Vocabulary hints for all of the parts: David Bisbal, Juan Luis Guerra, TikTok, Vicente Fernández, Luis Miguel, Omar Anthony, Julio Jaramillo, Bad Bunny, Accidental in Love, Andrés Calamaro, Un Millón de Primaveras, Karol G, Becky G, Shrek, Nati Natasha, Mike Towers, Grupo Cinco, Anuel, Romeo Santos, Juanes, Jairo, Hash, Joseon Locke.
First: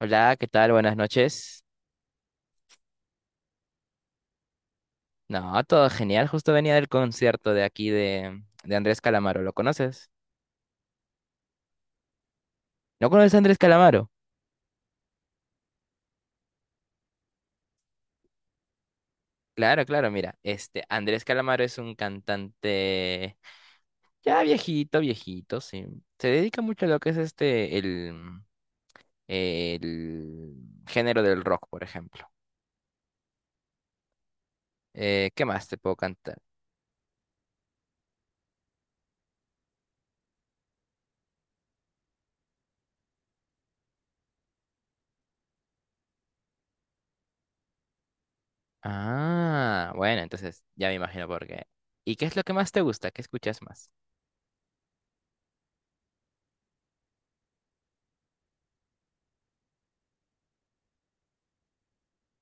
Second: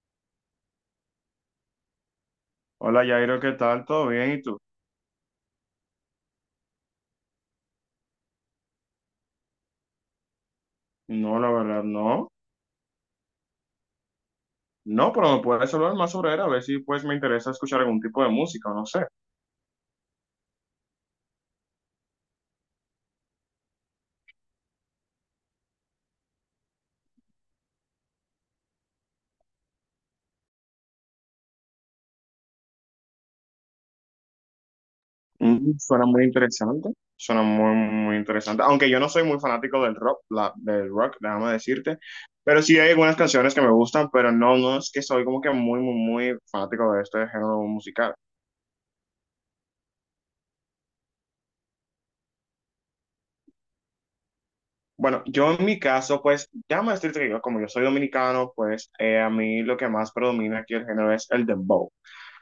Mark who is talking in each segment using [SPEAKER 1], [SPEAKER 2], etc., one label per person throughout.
[SPEAKER 1] Hola, ¿qué tal? Buenas noches.
[SPEAKER 2] Hola Jairo, ¿qué tal? ¿Todo bien? ¿Y tú?
[SPEAKER 1] No, todo genial. Justo venía del concierto de aquí de Andrés Calamaro. ¿Lo conoces?
[SPEAKER 2] No, la verdad, no.
[SPEAKER 1] ¿No conoces a Andrés Calamaro?
[SPEAKER 2] No, pero me puedes hablar más sobre él, a ver si pues me interesa escuchar algún tipo de música, no sé.
[SPEAKER 1] Claro, claro, mira. Andrés Calamaro es un cantante ya viejito, viejito, sí. Se dedica mucho a lo que es este, el, mm, el género del rock, por ejemplo. ¿Qué más te puedo
[SPEAKER 2] Suena muy
[SPEAKER 1] cantar?
[SPEAKER 2] interesante, suena muy, muy interesante. Aunque yo no soy muy fanático del rock, del rock, déjame decirte, pero sí hay algunas canciones que me gustan, pero no, no es que soy como que muy, muy, muy fanático de este género musical.
[SPEAKER 1] Ah, bueno, entonces ya me imagino por qué. ¿Y qué es lo que más te gusta? ¿Qué escuchas más?
[SPEAKER 2] Bueno, yo en mi caso, pues, déjame decirte que yo, como yo soy dominicano, pues a mí lo que más predomina aquí el género es el dembow.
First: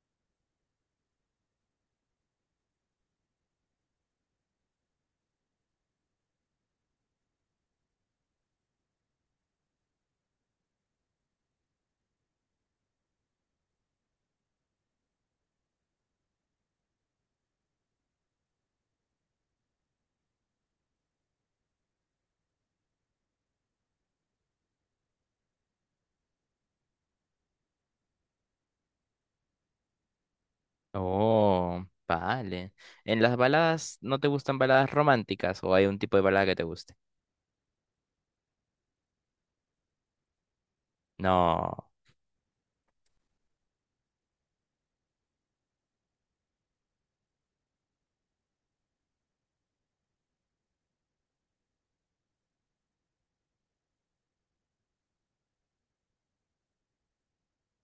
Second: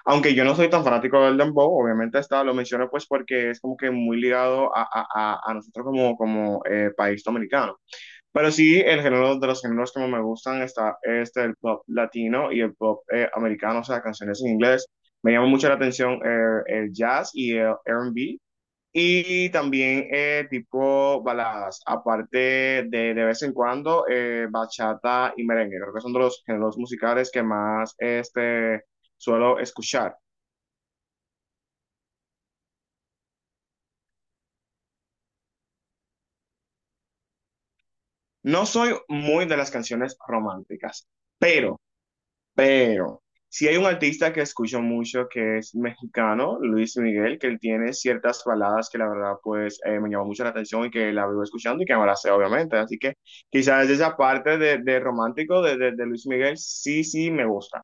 [SPEAKER 2] Aunque yo no soy tan fanático del dembow, obviamente está, lo menciono pues porque es como que muy ligado a nosotros como, como país dominicano. Pero sí, el género de los géneros que más me gustan está este, el pop latino y el pop americano, o sea, canciones en inglés. Me llama mucho la atención el jazz y el R&B. Y también tipo baladas, aparte de vez en cuando bachata y merengue. Creo que son de los géneros musicales que más este, suelo escuchar.
[SPEAKER 1] Oh, vale. ¿En las baladas no te gustan baladas románticas o hay un tipo de balada que te guste?
[SPEAKER 2] No soy muy de las canciones románticas, pero,
[SPEAKER 1] No,
[SPEAKER 2] pero, si hay un artista que escucho mucho que es mexicano, Luis Miguel, que él tiene ciertas baladas que la verdad pues me llamó mucho la atención y que la vivo escuchando y que me la sé obviamente. Así que quizás esa parte de romántico de Luis Miguel sí, sí me gusta.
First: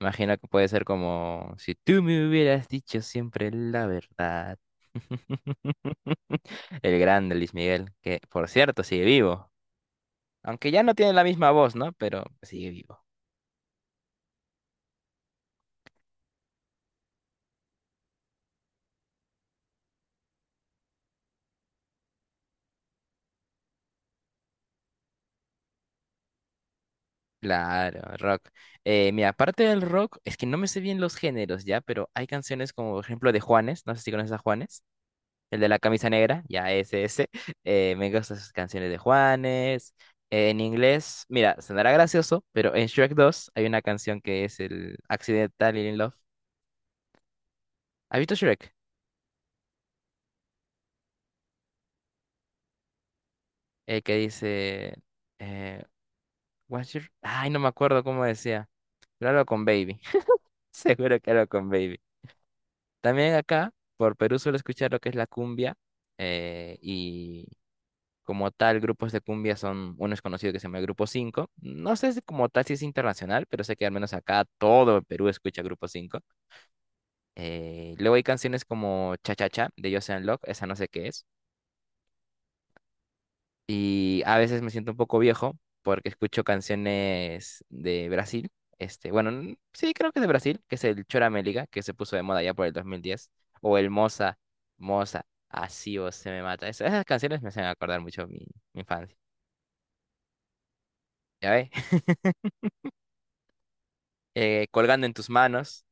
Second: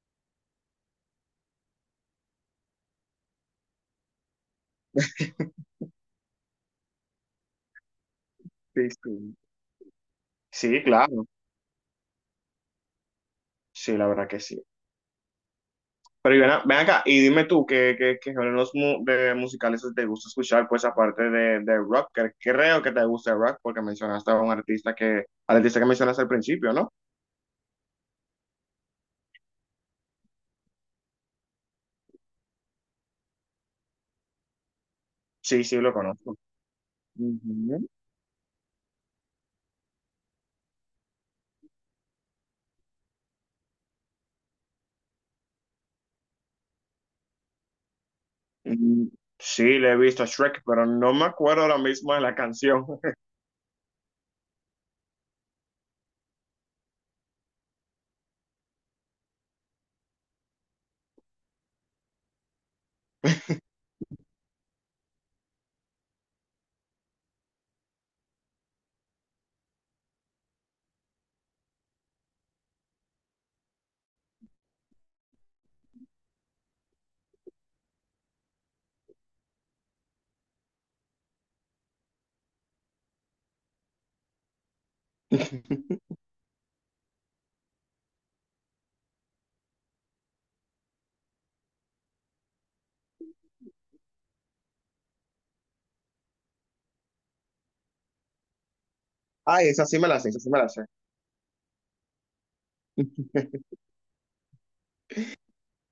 [SPEAKER 1] imagino que puede ser como si tú me hubieras dicho siempre la verdad. El grande Luis Miguel, que por cierto
[SPEAKER 2] Sí,
[SPEAKER 1] sigue
[SPEAKER 2] sí.
[SPEAKER 1] vivo. Aunque
[SPEAKER 2] Sí,
[SPEAKER 1] ya no tiene la
[SPEAKER 2] claro.
[SPEAKER 1] misma voz, ¿no? Pero sigue vivo.
[SPEAKER 2] Sí, la verdad que sí. Pero y ven, ven acá y dime tú qué, qué, qué géneros de musicales te gusta escuchar, pues aparte de rock, que creo que te gusta el rock porque mencionaste a un artista que, al artista que mencionaste al principio, ¿no?
[SPEAKER 1] Claro, rock. Mira, aparte del rock, es que no me sé bien los géneros ya, pero hay canciones como por ejemplo de Juanes, no sé si conoces a Juanes. El
[SPEAKER 2] Sí,
[SPEAKER 1] de
[SPEAKER 2] sí,
[SPEAKER 1] la
[SPEAKER 2] lo
[SPEAKER 1] camisa
[SPEAKER 2] conozco.
[SPEAKER 1] negra, ya ese.
[SPEAKER 2] Ujú.
[SPEAKER 1] Me gustan sus canciones de Juanes. En inglés, mira, sonará gracioso, pero en Shrek 2 hay una canción que es el Accidental in Love. ¿Has visto Shrek?
[SPEAKER 2] Mm, Sí, le he visto a Shrek, pero no me acuerdo ahora mismo de la canción.
[SPEAKER 1] El que dice... Eh, Ay, no me acuerdo cómo decía. Pero algo con Baby. Seguro que algo con Baby. También acá, por Perú, suelo escuchar lo que es la cumbia. eh, y Como tal, grupos de cumbia son, uno es conocido que se llama Grupo 5. No sé si como tal si es internacional, pero sé que al menos acá todo el Perú escucha Grupo 5. Luego hay canciones como Cha Cha Cha de Joseon Locke, esa no sé qué es. Y a veces me siento un poco viejo porque escucho canciones de Brasil. Sí, creo que es de Brasil, que es el chora meliga que se puso de moda ya por el 2010. O el Moza, Moza, así o se me mata. Esas canciones me hacen acordar mucho mi infancia.
[SPEAKER 2] Ah, esa sí me la sé, esa sí me la sé.
[SPEAKER 1] ¿Ya ve? Colgando en tus manos,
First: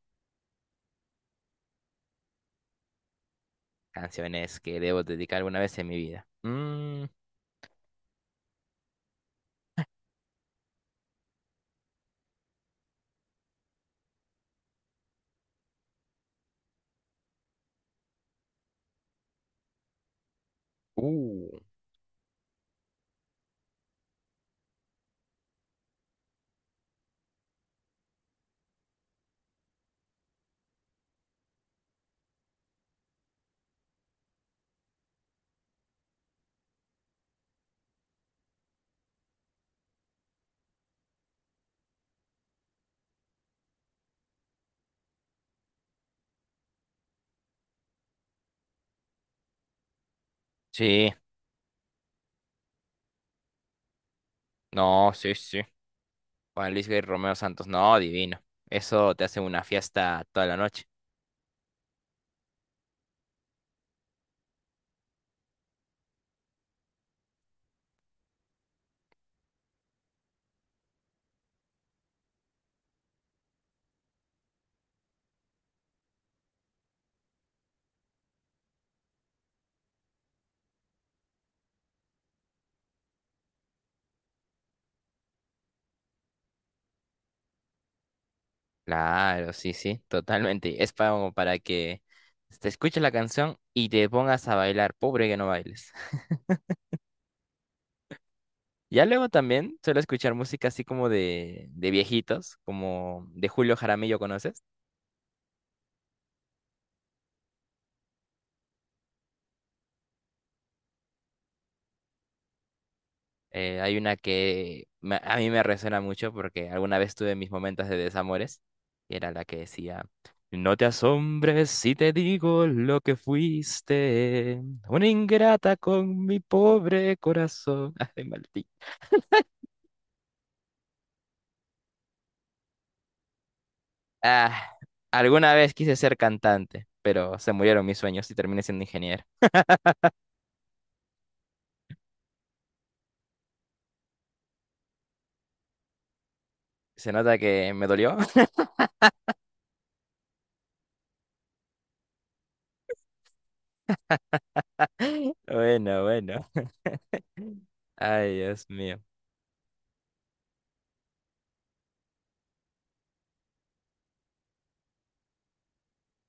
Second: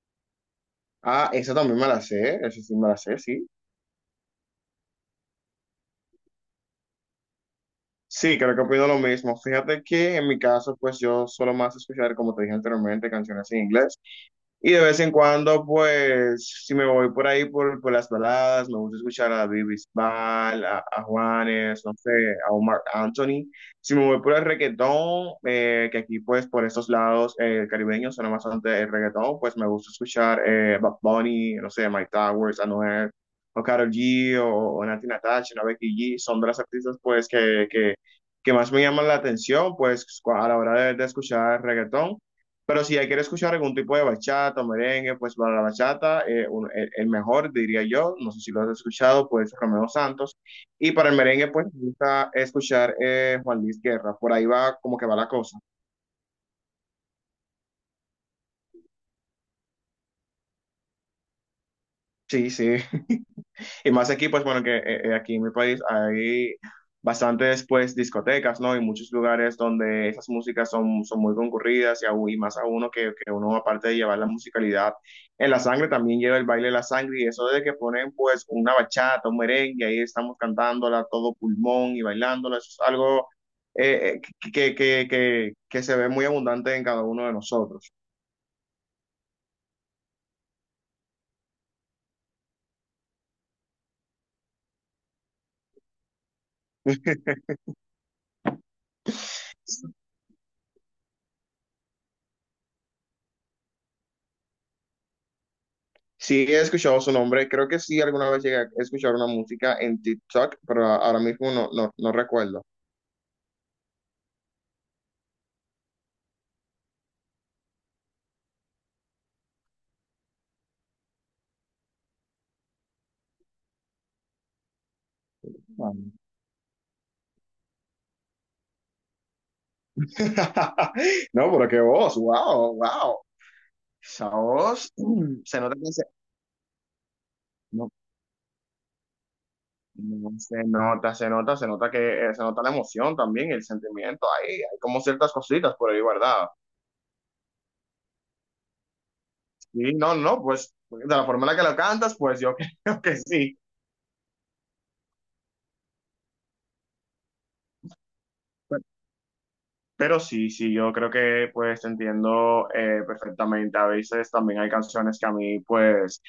[SPEAKER 2] Ah, esa también me la sé, esa sí me la sé, sí.
[SPEAKER 1] canciones que debo dedicar alguna vez en mi vida.
[SPEAKER 2] Sí, creo que opino lo mismo. Fíjate que en mi caso, pues yo solo más escuchar, como te dije anteriormente, canciones en inglés. Y de vez en cuando, pues, si me voy por ahí por las baladas, me gusta escuchar a David Bisbal, a
[SPEAKER 1] Uh,
[SPEAKER 2] Juanes, no sé, a Omar Anthony. Si me voy por el reggaetón, que aquí, pues, por estos lados caribeños suena bastante el reggaetón, pues me gusta escuchar Bad Bunny, no sé, Mike Towers, Anuel, o Karol G, o Nati Natasha, o Becky G. Son de las artistas, pues, que más me llaman la atención, pues, a la hora de escuchar reggaetón. Pero si ya quiere escuchar algún tipo de bachata o merengue, pues para la bachata, el mejor diría yo, no sé si lo has escuchado, pues Romeo Santos. Y para
[SPEAKER 1] sí,
[SPEAKER 2] el merengue, pues me gusta escuchar Juan Luis Guerra. Por ahí va como que
[SPEAKER 1] no,
[SPEAKER 2] va la
[SPEAKER 1] sí,
[SPEAKER 2] cosa.
[SPEAKER 1] sí. Juan Luis Guerra y Romeo Santos, no, divino. Eso te hace una fiesta toda la noche.
[SPEAKER 2] Sí, sí. Y más aquí, pues bueno, que aquí en mi país hay bastantes pues discotecas, ¿no? Y muchos lugares donde esas músicas son, son muy concurridas y más a uno que uno aparte de llevar la musicalidad en la sangre, también lleva el baile en la sangre y eso de que ponen pues una bachata, un merengue, ahí estamos cantándola a todo pulmón y bailándola, eso es algo que se ve muy abundante en cada uno de nosotros.
[SPEAKER 1] Claro, sí, sí, totalmente. Es para, como para que te escuches la canción y te pongas a bailar. Pobre que no bailes. Ya luego también suelo escuchar música así como de viejitos, como de Julio Jaramillo, ¿conoces?
[SPEAKER 2] Sí, he escuchado su nombre. Creo que sí, alguna vez llegué a escuchar una música en TikTok, pero ahora mismo no, no, no recuerdo.
[SPEAKER 1] Hay una que a mí me resuena mucho porque alguna vez tuve mis momentos de desamores y era la que decía, no te asombres si te digo lo que fuiste, una ingrata
[SPEAKER 2] Vale.
[SPEAKER 1] con mi pobre corazón. Ay, maldito.
[SPEAKER 2] No, pero qué voz, wow, wow. Esa
[SPEAKER 1] Ah,
[SPEAKER 2] voz,
[SPEAKER 1] alguna
[SPEAKER 2] se
[SPEAKER 1] vez
[SPEAKER 2] nota que
[SPEAKER 1] quise
[SPEAKER 2] se,
[SPEAKER 1] ser cantante, pero se murieron
[SPEAKER 2] no,
[SPEAKER 1] mis sueños y terminé siendo ingeniero.
[SPEAKER 2] no, se nota, se nota, se nota que se nota la emoción también, el sentimiento ahí, hay como ciertas cositas por ahí, ¿verdad?
[SPEAKER 1] Se nota que me dolió.
[SPEAKER 2] Sí, no, no, pues de la forma en la que lo cantas, pues yo creo que sí.
[SPEAKER 1] Bueno, bueno. Ay, Dios mío.
[SPEAKER 2] Pero sí, sí, yo creo que pues te entiendo perfectamente. A veces también hay canciones que a mí pues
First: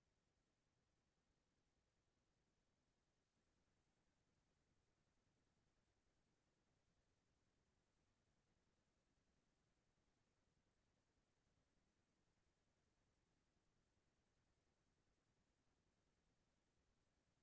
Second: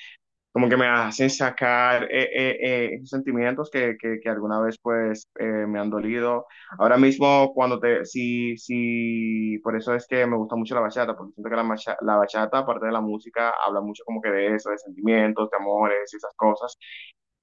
[SPEAKER 2] como que me hacen sacar esos sentimientos que alguna vez pues me han dolido. Ahora mismo cuando te, sí, sí, por eso es que me gusta mucho la bachata, porque siento que la bachata, aparte de la música, habla mucho como que de eso, de sentimientos, de amores y esas cosas.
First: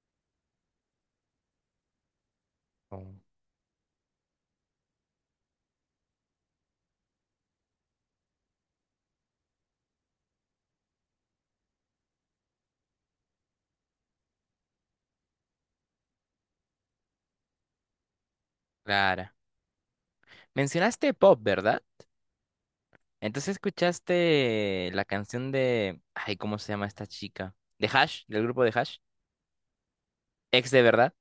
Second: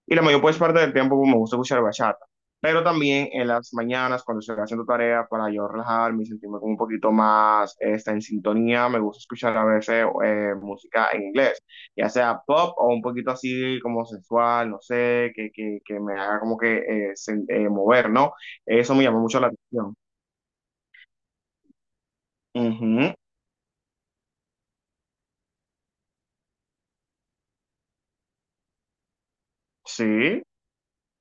[SPEAKER 2] Y la mayor pues, parte del tiempo pues, me gusta escuchar bachata. Pero también en las mañanas, cuando estoy haciendo tarea, para yo relajarme y sentirme como un poquito más esta, en sintonía, me gusta escuchar a veces música en inglés, ya sea pop o un poquito así como sensual, no sé, que me haga como que mover, ¿no? Eso me llama
[SPEAKER 1] Clara.
[SPEAKER 2] mucho la atención.
[SPEAKER 1] Mencionaste pop, ¿verdad?
[SPEAKER 2] Ujú,
[SPEAKER 1] Entonces escuchaste la canción de... Ay, ¿cómo se llama esta chica? De Hash, del grupo de Hash.
[SPEAKER 2] sí,
[SPEAKER 1] Ex de verdad.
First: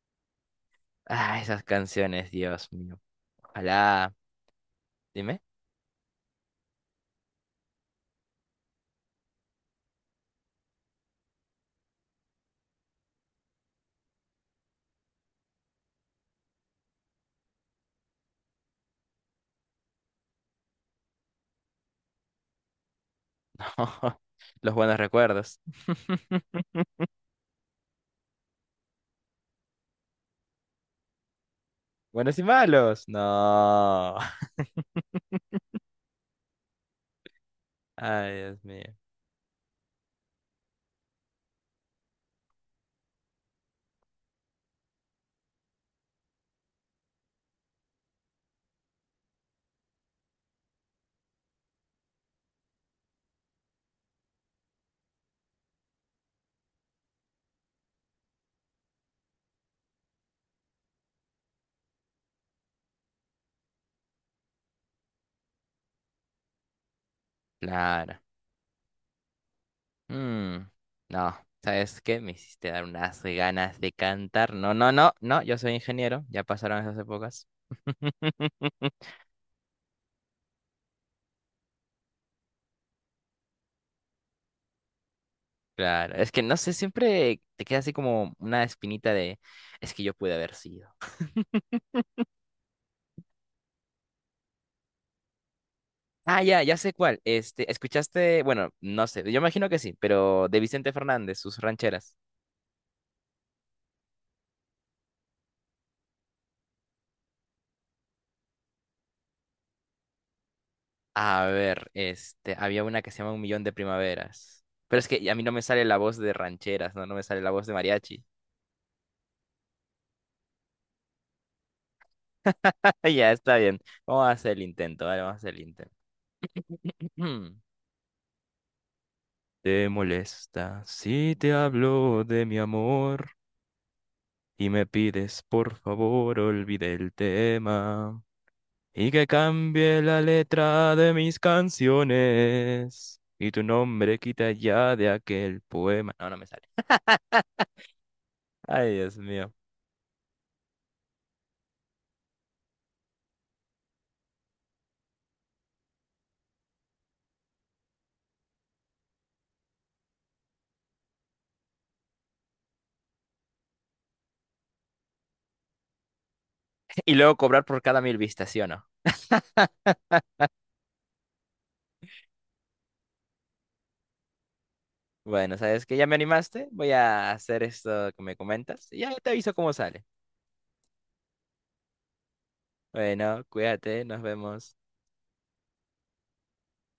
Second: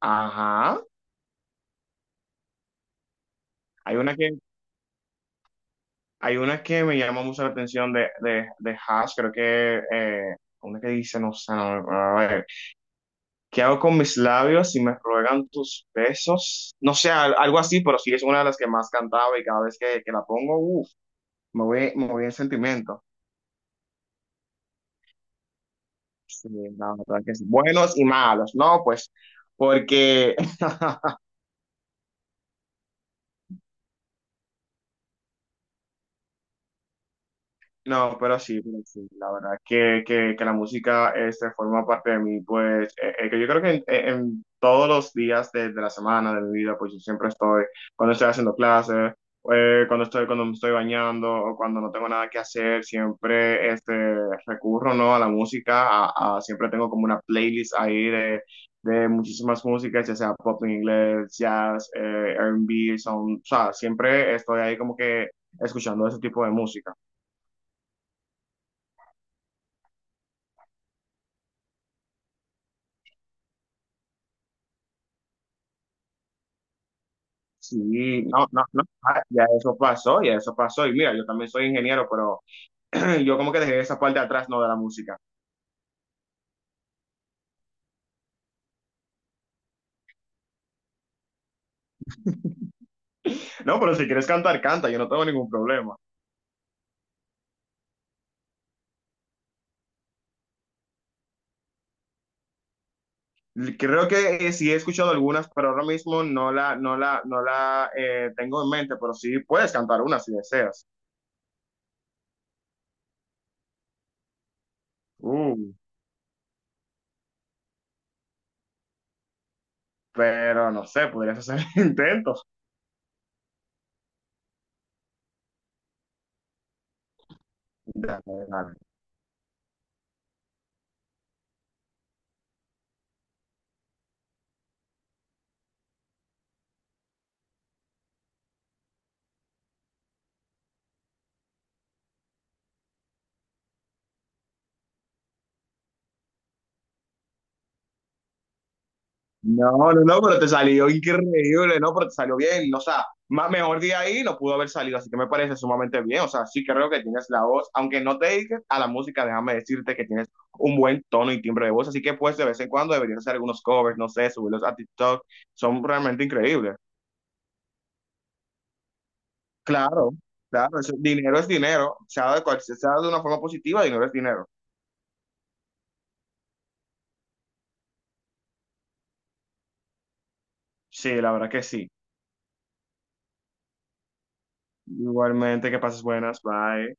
[SPEAKER 2] ajá.
[SPEAKER 1] Ah, esas canciones, Dios mío.
[SPEAKER 2] Hay
[SPEAKER 1] Ojalá.
[SPEAKER 2] una que,
[SPEAKER 1] Dime.
[SPEAKER 2] hay una que me llama mucho la atención de Hash, creo que una que dice, no sé, no, ¿qué hago con mis labios si me ruegan tus besos? No sé, algo así, pero sí es una de las que más cantaba y cada vez que la pongo, uff, me voy en sentimiento.
[SPEAKER 1] No. Los buenos recuerdos.
[SPEAKER 2] Sí, la verdad que sí. Buenos y malos, ¿no? Pues porque
[SPEAKER 1] Buenos y malos. No.
[SPEAKER 2] no,
[SPEAKER 1] Ay, Dios
[SPEAKER 2] pero
[SPEAKER 1] mío.
[SPEAKER 2] sí, la verdad que la música este, forma parte de mí, pues que yo creo que en todos los días de la semana, de mi vida, pues yo siempre estoy, cuando estoy haciendo clases, cuando estoy, cuando me estoy bañando o cuando no tengo nada que hacer, siempre este, recurro, ¿no? A la música, siempre tengo como una playlist ahí de muchísimas músicas, ya sea pop en inglés, jazz, R&B, son, o sea, siempre estoy ahí como que escuchando ese tipo de música.
[SPEAKER 1] Claro. Mm. No. ¿Sabes qué? Me hiciste dar unas ganas de cantar. No, no, no, no. Yo soy ingeniero. Ya pasaron esas épocas.
[SPEAKER 2] Sí, no, no, no, ah, ya eso pasó, ya eso pasó. Y mira, yo también soy ingeniero, pero yo como que dejé esa parte de atrás, no de la música.
[SPEAKER 1] Claro, es que no sé, siempre te queda así como una espinita de, es que yo pude haber sido.
[SPEAKER 2] No, pero si quieres cantar, canta, yo no tengo ningún problema.
[SPEAKER 1] Ah, ya, ya sé cuál. Escuchaste, bueno, no sé, yo imagino que sí, pero de Vicente Fernández, sus rancheras.
[SPEAKER 2] Creo que sí he escuchado algunas, pero ahora mismo no la tengo en mente, pero sí puedes cantar una si deseas.
[SPEAKER 1] A ver, había una que se llama Un Millón de Primaveras. Pero es que a mí no
[SPEAKER 2] Uh,
[SPEAKER 1] me sale la voz de rancheras, no, no me sale la voz de mariachi.
[SPEAKER 2] pero no sé, podrías hacer intentos.
[SPEAKER 1] Ya, está bien. Vamos a hacer el intento, vale, vamos a hacer el intento. ¿Te molesta si te hablo de mi amor? Y me pides por favor olvide el tema y que cambie la letra de mis canciones y tu nombre quita ya de aquel poema. No, no me sale. Ay, Dios mío.
[SPEAKER 2] No, no, no, pero te salió increíble, no, pero te salió bien, o sea, más mejor de ahí no pudo haber salido, así que me parece sumamente bien, o sea, sí creo que tienes la voz, aunque no te dediques a la música, déjame decirte que tienes un buen tono y timbre de voz, así que pues de vez en cuando deberías hacer algunos covers, no sé, subirlos a TikTok, son realmente increíbles.
[SPEAKER 1] Y luego cobrar por cada 1000 vistas, ¿sí o no?
[SPEAKER 2] Claro, claro, eso- dinero es dinero, sea de cual, sea de una forma positiva, dinero es dinero.
[SPEAKER 1] Bueno, ¿sabes que Ya me animaste. Voy a hacer esto que me comentas y ya te aviso cómo sale.
[SPEAKER 2] Sí, la verdad que sí.
[SPEAKER 1] Bueno, cuídate, nos vemos.
[SPEAKER 2] Igualmente, que pases buenas, bye.